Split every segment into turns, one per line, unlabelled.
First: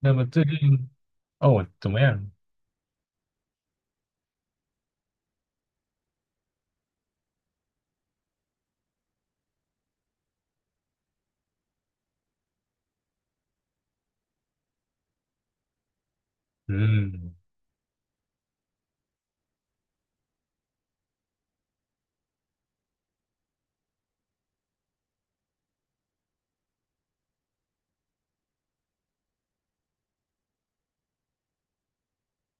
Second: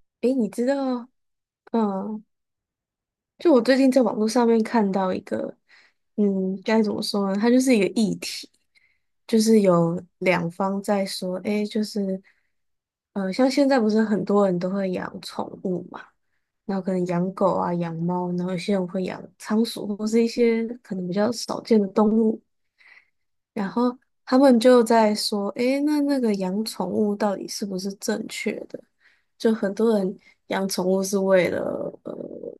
那么
诶，
最
你知
近
道，
哦怎么
嗯，
样？
就我最近在网络上面看到一个，嗯，该怎么说呢？它就是一个议题，就是有两方在说，诶，就是，像现在不是很多人都会养宠物嘛，然后可能养
嗯，
狗啊、养猫，然后有些人会养仓鼠或是一些可能比较少见的动物。然后他们就在说，诶，那那个养宠物到底是不是正确的？就很多人养宠物是为了呃，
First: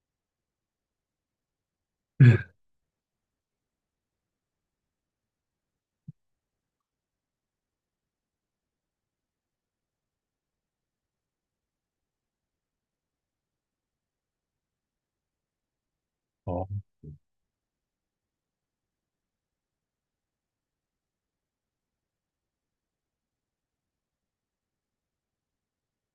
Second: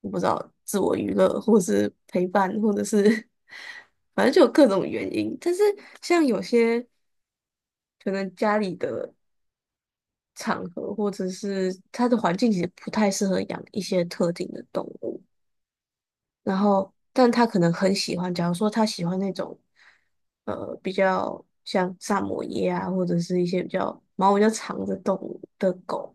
我不知道自我娱乐，或是陪伴，或者是 反正就有各种原因。但是像有些可能家里的场合，或者是它的环境其实不太适合养一些特定的动物。然
哦
后，但他可能很喜欢，假如说他喜欢那种，比较像萨摩耶啊，或者是一些比较毛比较长的动物的狗，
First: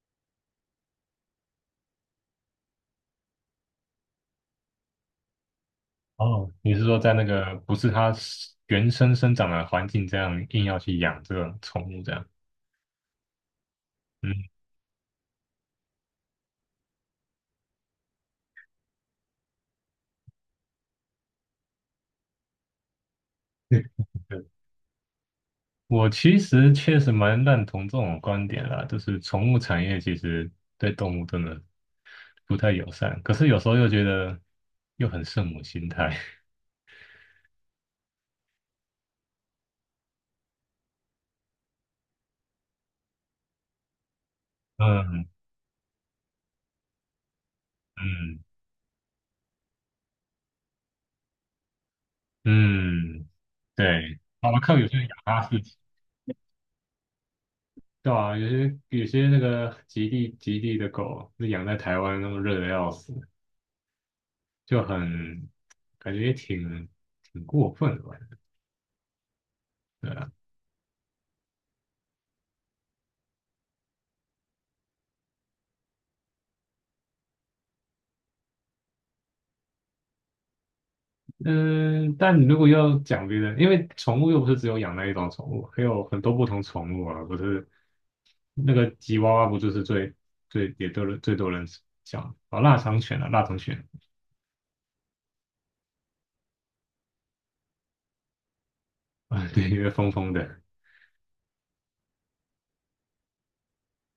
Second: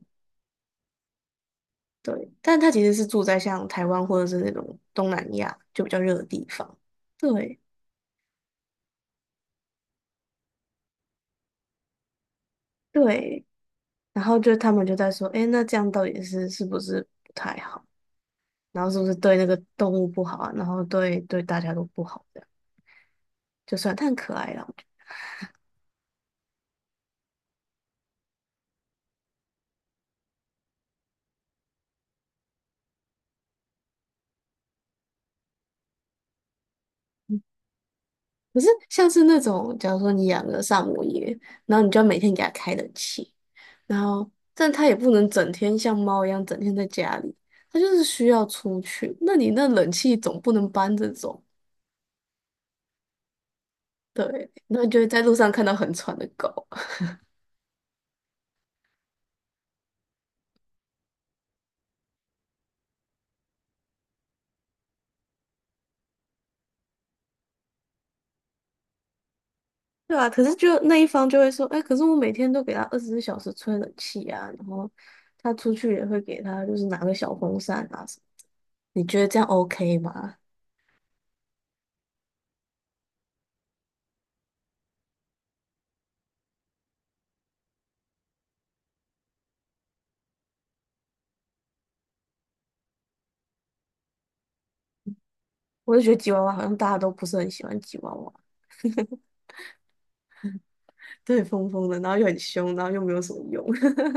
对。但他其实是住在像台湾或者是那种东南亚就比较热的地
哦，你
方，
是说在那个
对
不是它是原生生长的环境这样硬要去养这个宠物这样？
对。然
嗯，
后就他们就在说，诶，那这样到底是不是不太好？然后是不是对那个动物不好啊？然后对大家都不好，这样就
对
算它很可
对，
爱啦。
我其实确实蛮认同这种观点啦，就是宠物产业其实对动物真的不太友善，可是有时候又觉得又很圣母心态。
可是像是那种，假如说你养个萨摩耶，然后你就要每天给它开冷气，然后但它也不
嗯
能整天像猫一样整天在家里，它就是需
嗯
要出去。那你那冷气总不能搬着走，
嗯，对，
对，
好了，看
那
有
你
些
就
人
会
养
在路
哈
上
士
看到
奇。
很喘的狗，
对啊，有些那个极地的狗，那养在台湾那么热的要死，就很感觉也挺过分的吧？对
对啊，
啊，
可是就那一方就会说，哎，可是我每天都给它24小时吹冷气啊，然后它出去也会给它就是拿个小风扇啊什么，你觉得这样 OK 吗？
嗯，但你如果要讲别的，因为宠物又不是只有养那一种宠物，还有很多不同宠物啊，不是那个吉娃娃不就是最也都是最多人讲哦，腊肠犬啊，腊肠犬
我就觉得吉娃娃好像大家都不是很喜欢吉娃娃。
啊，对，因为疯疯的，
对，疯疯的，然后又很凶，然后又没有什么用。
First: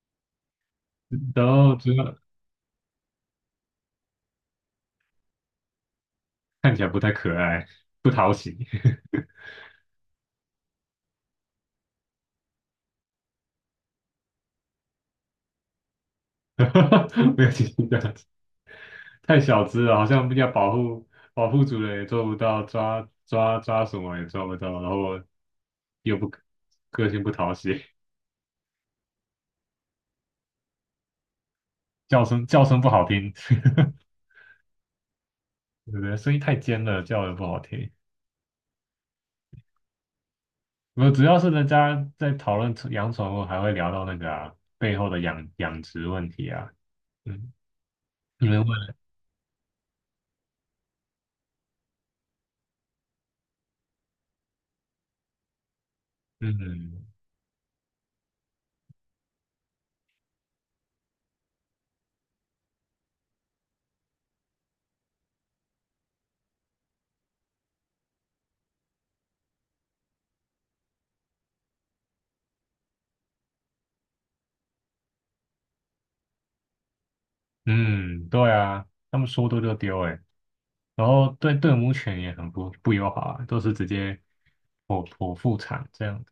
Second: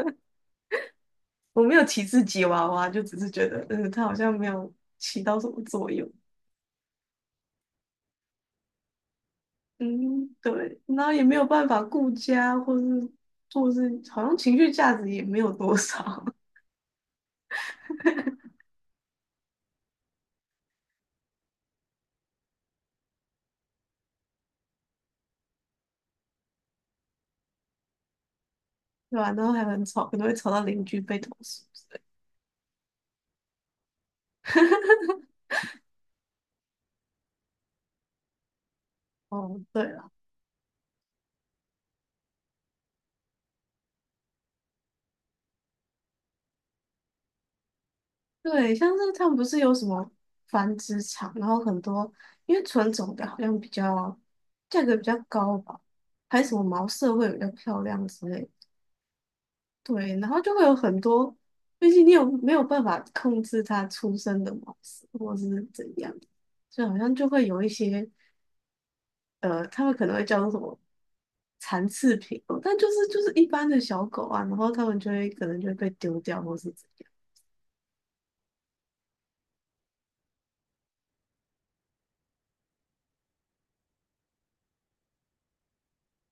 然
我
后
没有
主
歧
要
视吉娃娃，就只是觉得，嗯，它好像没有起到什么作用。
看起来不太可爱，不讨喜，
嗯，对，然后也没有办法顾家，或是好像情绪价值也没有多少，
没有其他的。太小只了，好像要保护主人也做不到，抓抓抓什么也抓不到，然后又不个性不讨喜，
对吧、然后还很吵，可能会吵到邻居被投诉之类的
叫声不好听，对不对？声音太尖了，叫的不好听。
哦，对了，
我主要是人家在讨论宠养宠物，还会聊到那个啊背后的养殖问题啊。嗯，你们
对，像
问，
是他们不是有什么繁殖场，然后很多因为纯种的好像比较价格比较高吧，还有什么毛
嗯
色会比较漂亮之类的对，然后就会有很多，毕竟你有没有办法控制它出生的模式，或是怎样，所以好像就会有一些他们可能会叫做什么残次品哦，但就是一般的小狗啊，然后他们可能就会被丢掉或是怎样。
嗯，对啊，他们说丢就丢哎、欸然后对对母犬也很不友好啊，都是直接剖腹产这样。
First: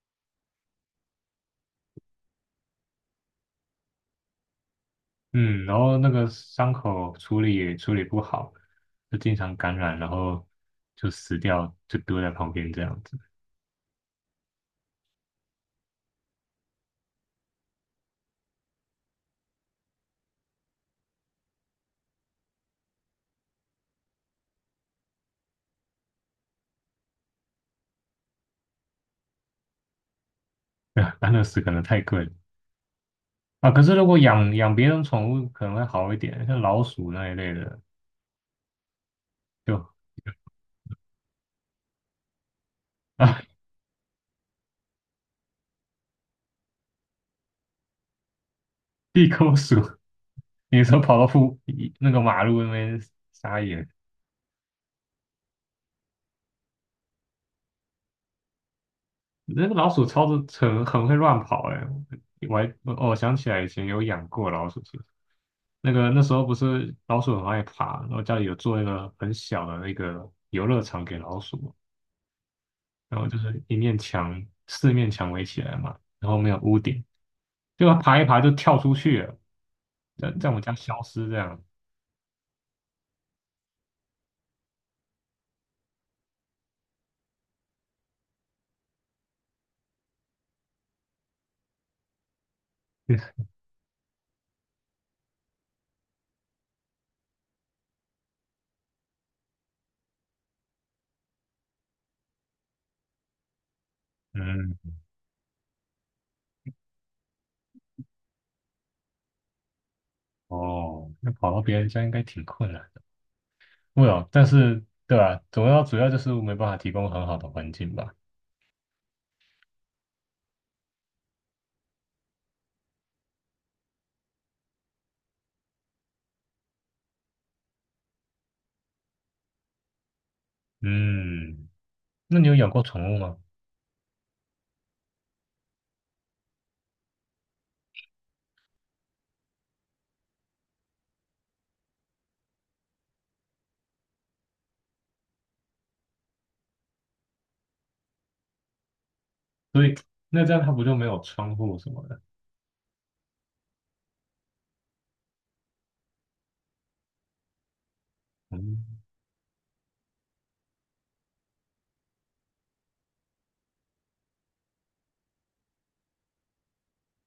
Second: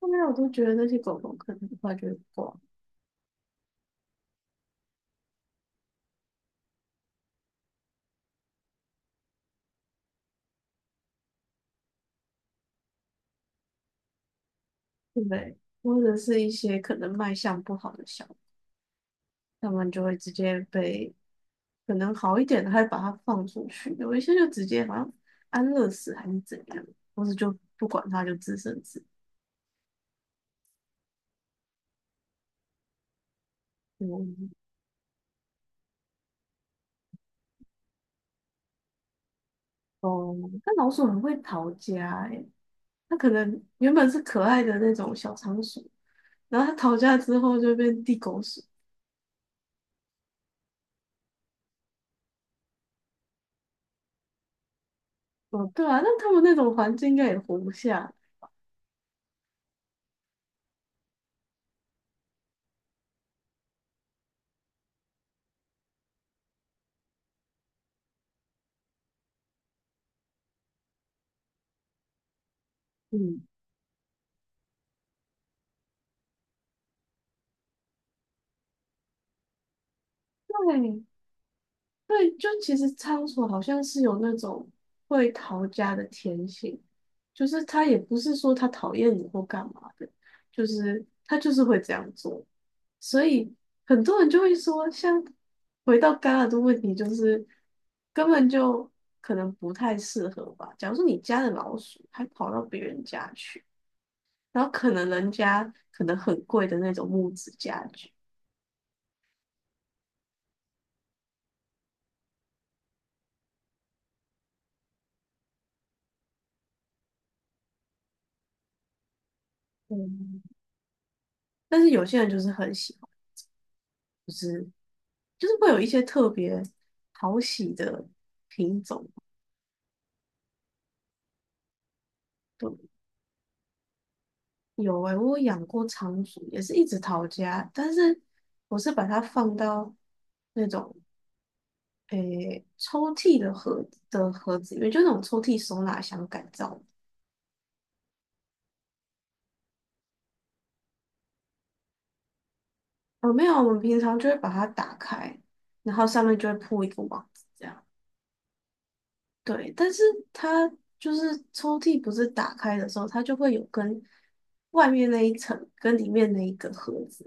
后面我都觉得那些狗狗可能很快就会挂，
嗯，然后那个伤口处理也处理不好，就经常感染，然后就死掉，就丢在旁边这样子。
对不对？或者是一些可能卖相不好的小狗，他们就会直接被可能好一点的，还把它放出去；有一些就直接好像安乐死还是怎样，或是就不管它，就自生自
安乐死可能太贵了啊。可是如
灭。
果
嗯
养别人宠物可能会好一点，像老鼠那一类的，就
哦，那老鼠很会逃家诶，它 可
啊
能原本是可爱的那种小仓鼠，然后它逃家之后就变地狗鼠。
地沟鼠，有时候跑到那个马路那边撒野。
哦，对啊，那它们那种环境应该也活不下。
那个老鼠超的很会乱跑哎、我还哦，我想起来以前有养过老鼠，是，那个那时候不是老鼠很爱爬，然后家里有做一个很小的那个游乐场给老鼠嘛然后就
嗯，
是一面墙四面墙围起来嘛，然后没有屋顶，就它爬一爬就跳出去了，在我们家消
对，
失这样。
对，就其实仓鼠好像是有那种会逃家的天性，就是它也不是说它讨厌你或干嘛的，就是它就是会这样做，所以很多人就会说，像回到刚刚的问题，就是根本就可能不太适合吧。假如说你家的老鼠还跑到别人家去，然后可
嗯，
能人家可能很贵的那种木质家具，
哦，那跑到别人家应该挺困难的。会哦，但是对吧？主要就是没办法提供很好的环境吧。
嗯，但是有些人就是很喜欢。就是。就是会有一些特别讨喜的品种。
嗯，那你有养
对，
过宠物吗？
有诶、我有养过仓鼠，也是一直逃家，但是我是把它放到那种诶、抽屉的盒的盒子里面，就那种抽屉收纳箱改造的。
所以那这样它不就没有窗户什么的？
哦，没有，我们平常就会把它打开，然后上面就会铺一个网子。这样。
嗯，
对，但是它就是抽屉不是打开的时候，它就会有跟外面那一层跟里面那一个盒子，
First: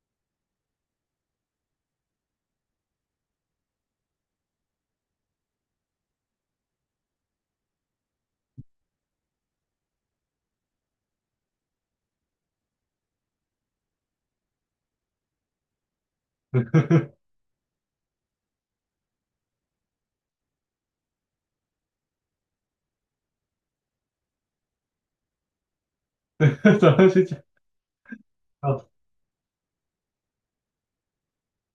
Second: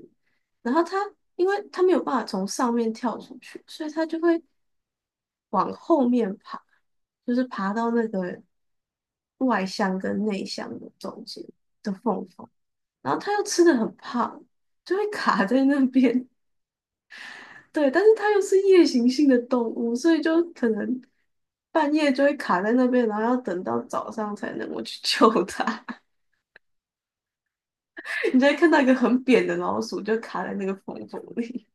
然后它因为它没有办法从上面跳出去，所以它就会往后面爬，就是爬到那个外箱跟内箱的中间的缝缝，然后它又吃的很胖，就会卡在那边，对，但是它又是夜行性的动物，所以就可能半夜就会卡在那边，然后要等到早上才能够去 救它。
怎么去讲？
你就会看到
哦，
一个很扁的老鼠，就卡在那个缝缝里。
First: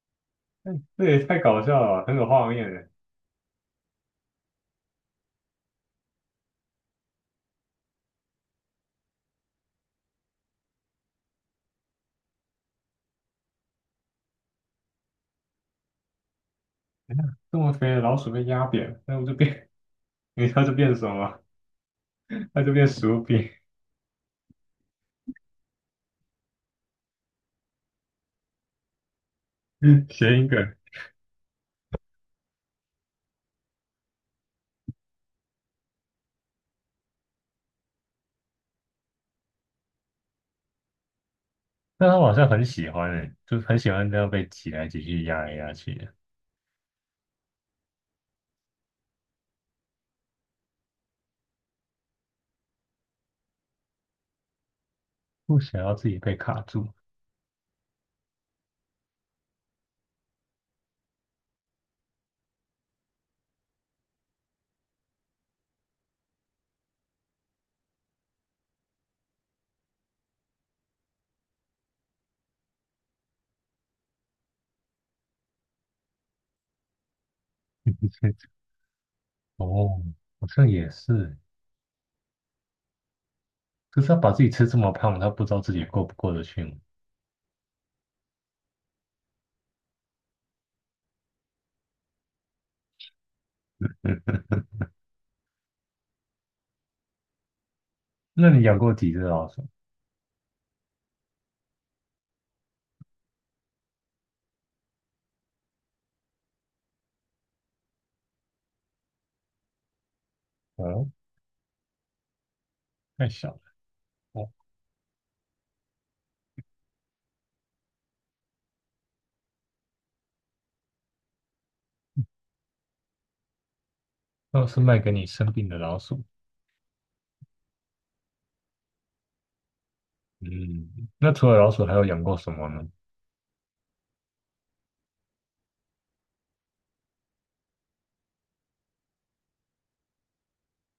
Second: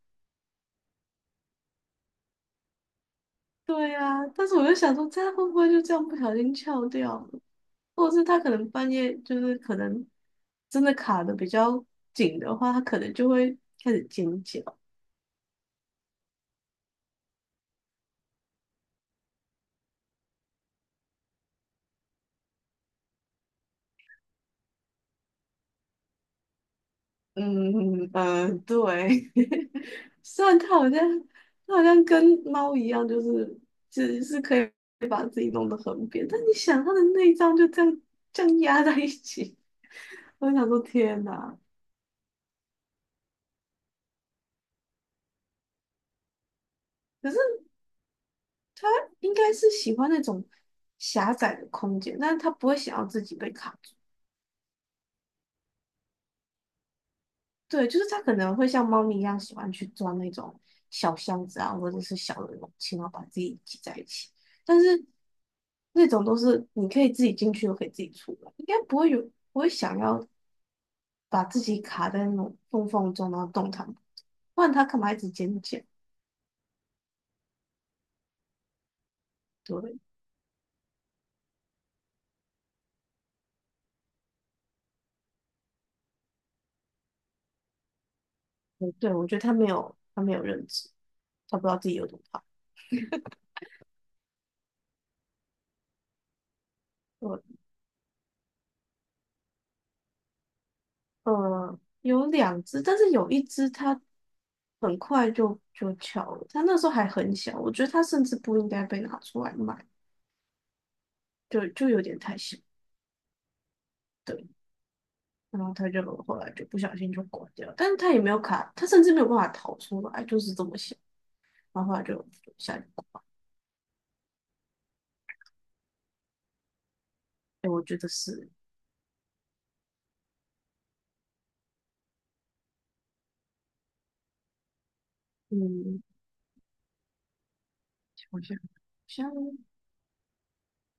这也太搞笑了吧，很有画面耶。
对呀、但是我就想说，它会不会就这样不小心翘掉了？或者是它可能半夜就是可能真的卡的比较紧的话，它可能就会开始尖叫。
这么肥的老鼠被压扁，那不就变？你知道就变什么？它就变薯饼，
嗯嗯，对，
谐
虽
音
然它
梗。
好像它好像跟猫一样，就是只是可以把自己弄得很扁，但你想它的内脏就这样压在一起，我就想说天哪！
但它好像很喜欢诶，就是很喜欢这样被挤来挤去、压来压去的，
可是应该是喜欢那种狭窄的空间，但是它不会想要自己被卡住。
不想要自己被卡住。
对，就是它可能会像猫咪一样喜欢去钻那种小箱子啊，或者是小的容器，然后把自己挤在一起。但是那种都是你可以自己进去，又可以自己出来，应该不会有不会想要把自己卡在那种缝缝中，然后动弹不得不然它干嘛一直捡捡？对，
哦，好像也是，可是它把自己吃这么胖，它不知道自己过不过得去吗？
嗯对，我觉得它没有认知，它不知道自己有多胖。对
那你养过几只老鼠？
有两只，但是有一只它很快就翘了，它那时候还很小，我觉得它甚至不应该被拿出来卖，
哦，
就有点太小，
太小了。
对，
哦。
然后它就后来就不小心就挂掉了，但是它也没有卡，它甚至没有办法逃出来，就是这么小，然后后来就下去挂，
那是卖给你生病的老鼠。
哎，我觉得是，
嗯，那除了老鼠，还有养过什么呢？
嗯，我想好像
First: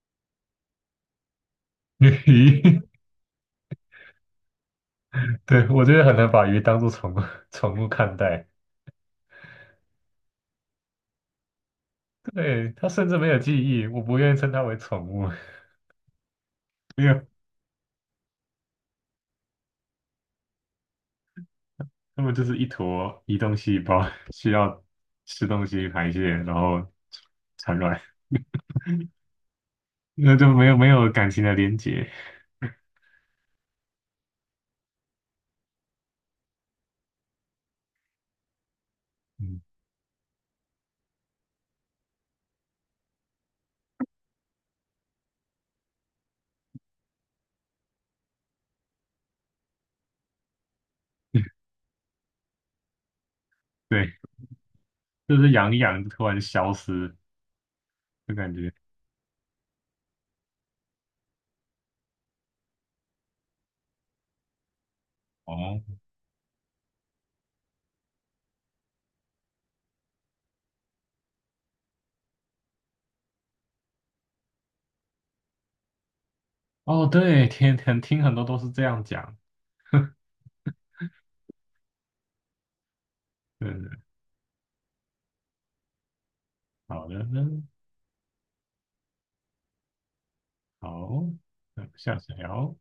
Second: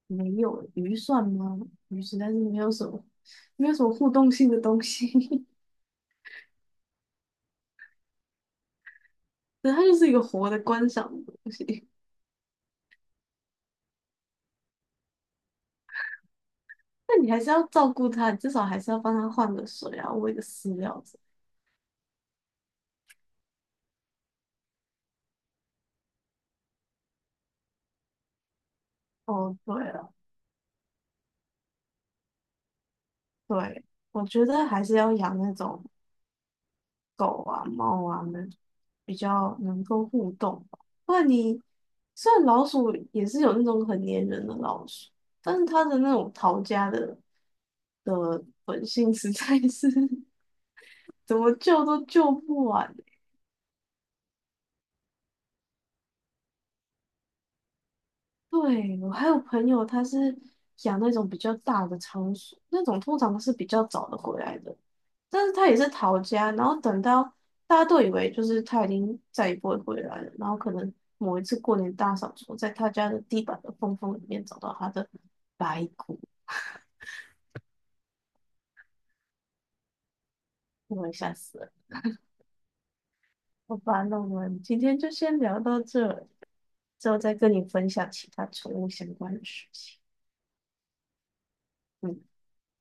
没有鱼算吗？鱼是，但是没有
鱼，
什么没有什么互动性的东西，
对，我觉得很难把鱼当做宠物看待。
对，它就是一个活的观赏的东西。
对，它甚至没有记忆，我不愿意称它为宠物，没
那
有，
你还是要照顾它，你至少还是要帮它换个水啊，喂个饲料之类的
它们就是一坨移动细胞，需要吃东西排泄，然后产卵，
哦，对了，
那就没有感情的连接。
对，我觉得还是要养那种狗啊、猫啊，那种比较
嗯，
能够互动吧。不然你虽然老鼠也是有那种很粘人的老鼠，但是它的那种逃家的的本性实在是 怎么 救都救不完
对，就是养一养就突然消失，就感觉
对，我还有朋友，他是养那种比较大的仓鼠，那种通常是比较早的回来的，但是他也
哦
是逃家，然后等到大家都以为就是他已经再也不会回来了，然后可能某一次过年大扫除，在他家的地板的缝缝里面找到他的白骨，
哦，对，天天听很多都是这样讲。
我也吓死了。好吧，
对。
那我们今天就先聊到这，
好
之后
的，
再
那
跟你分享其他宠物相关的事情。
好，那下
嗯。
次聊。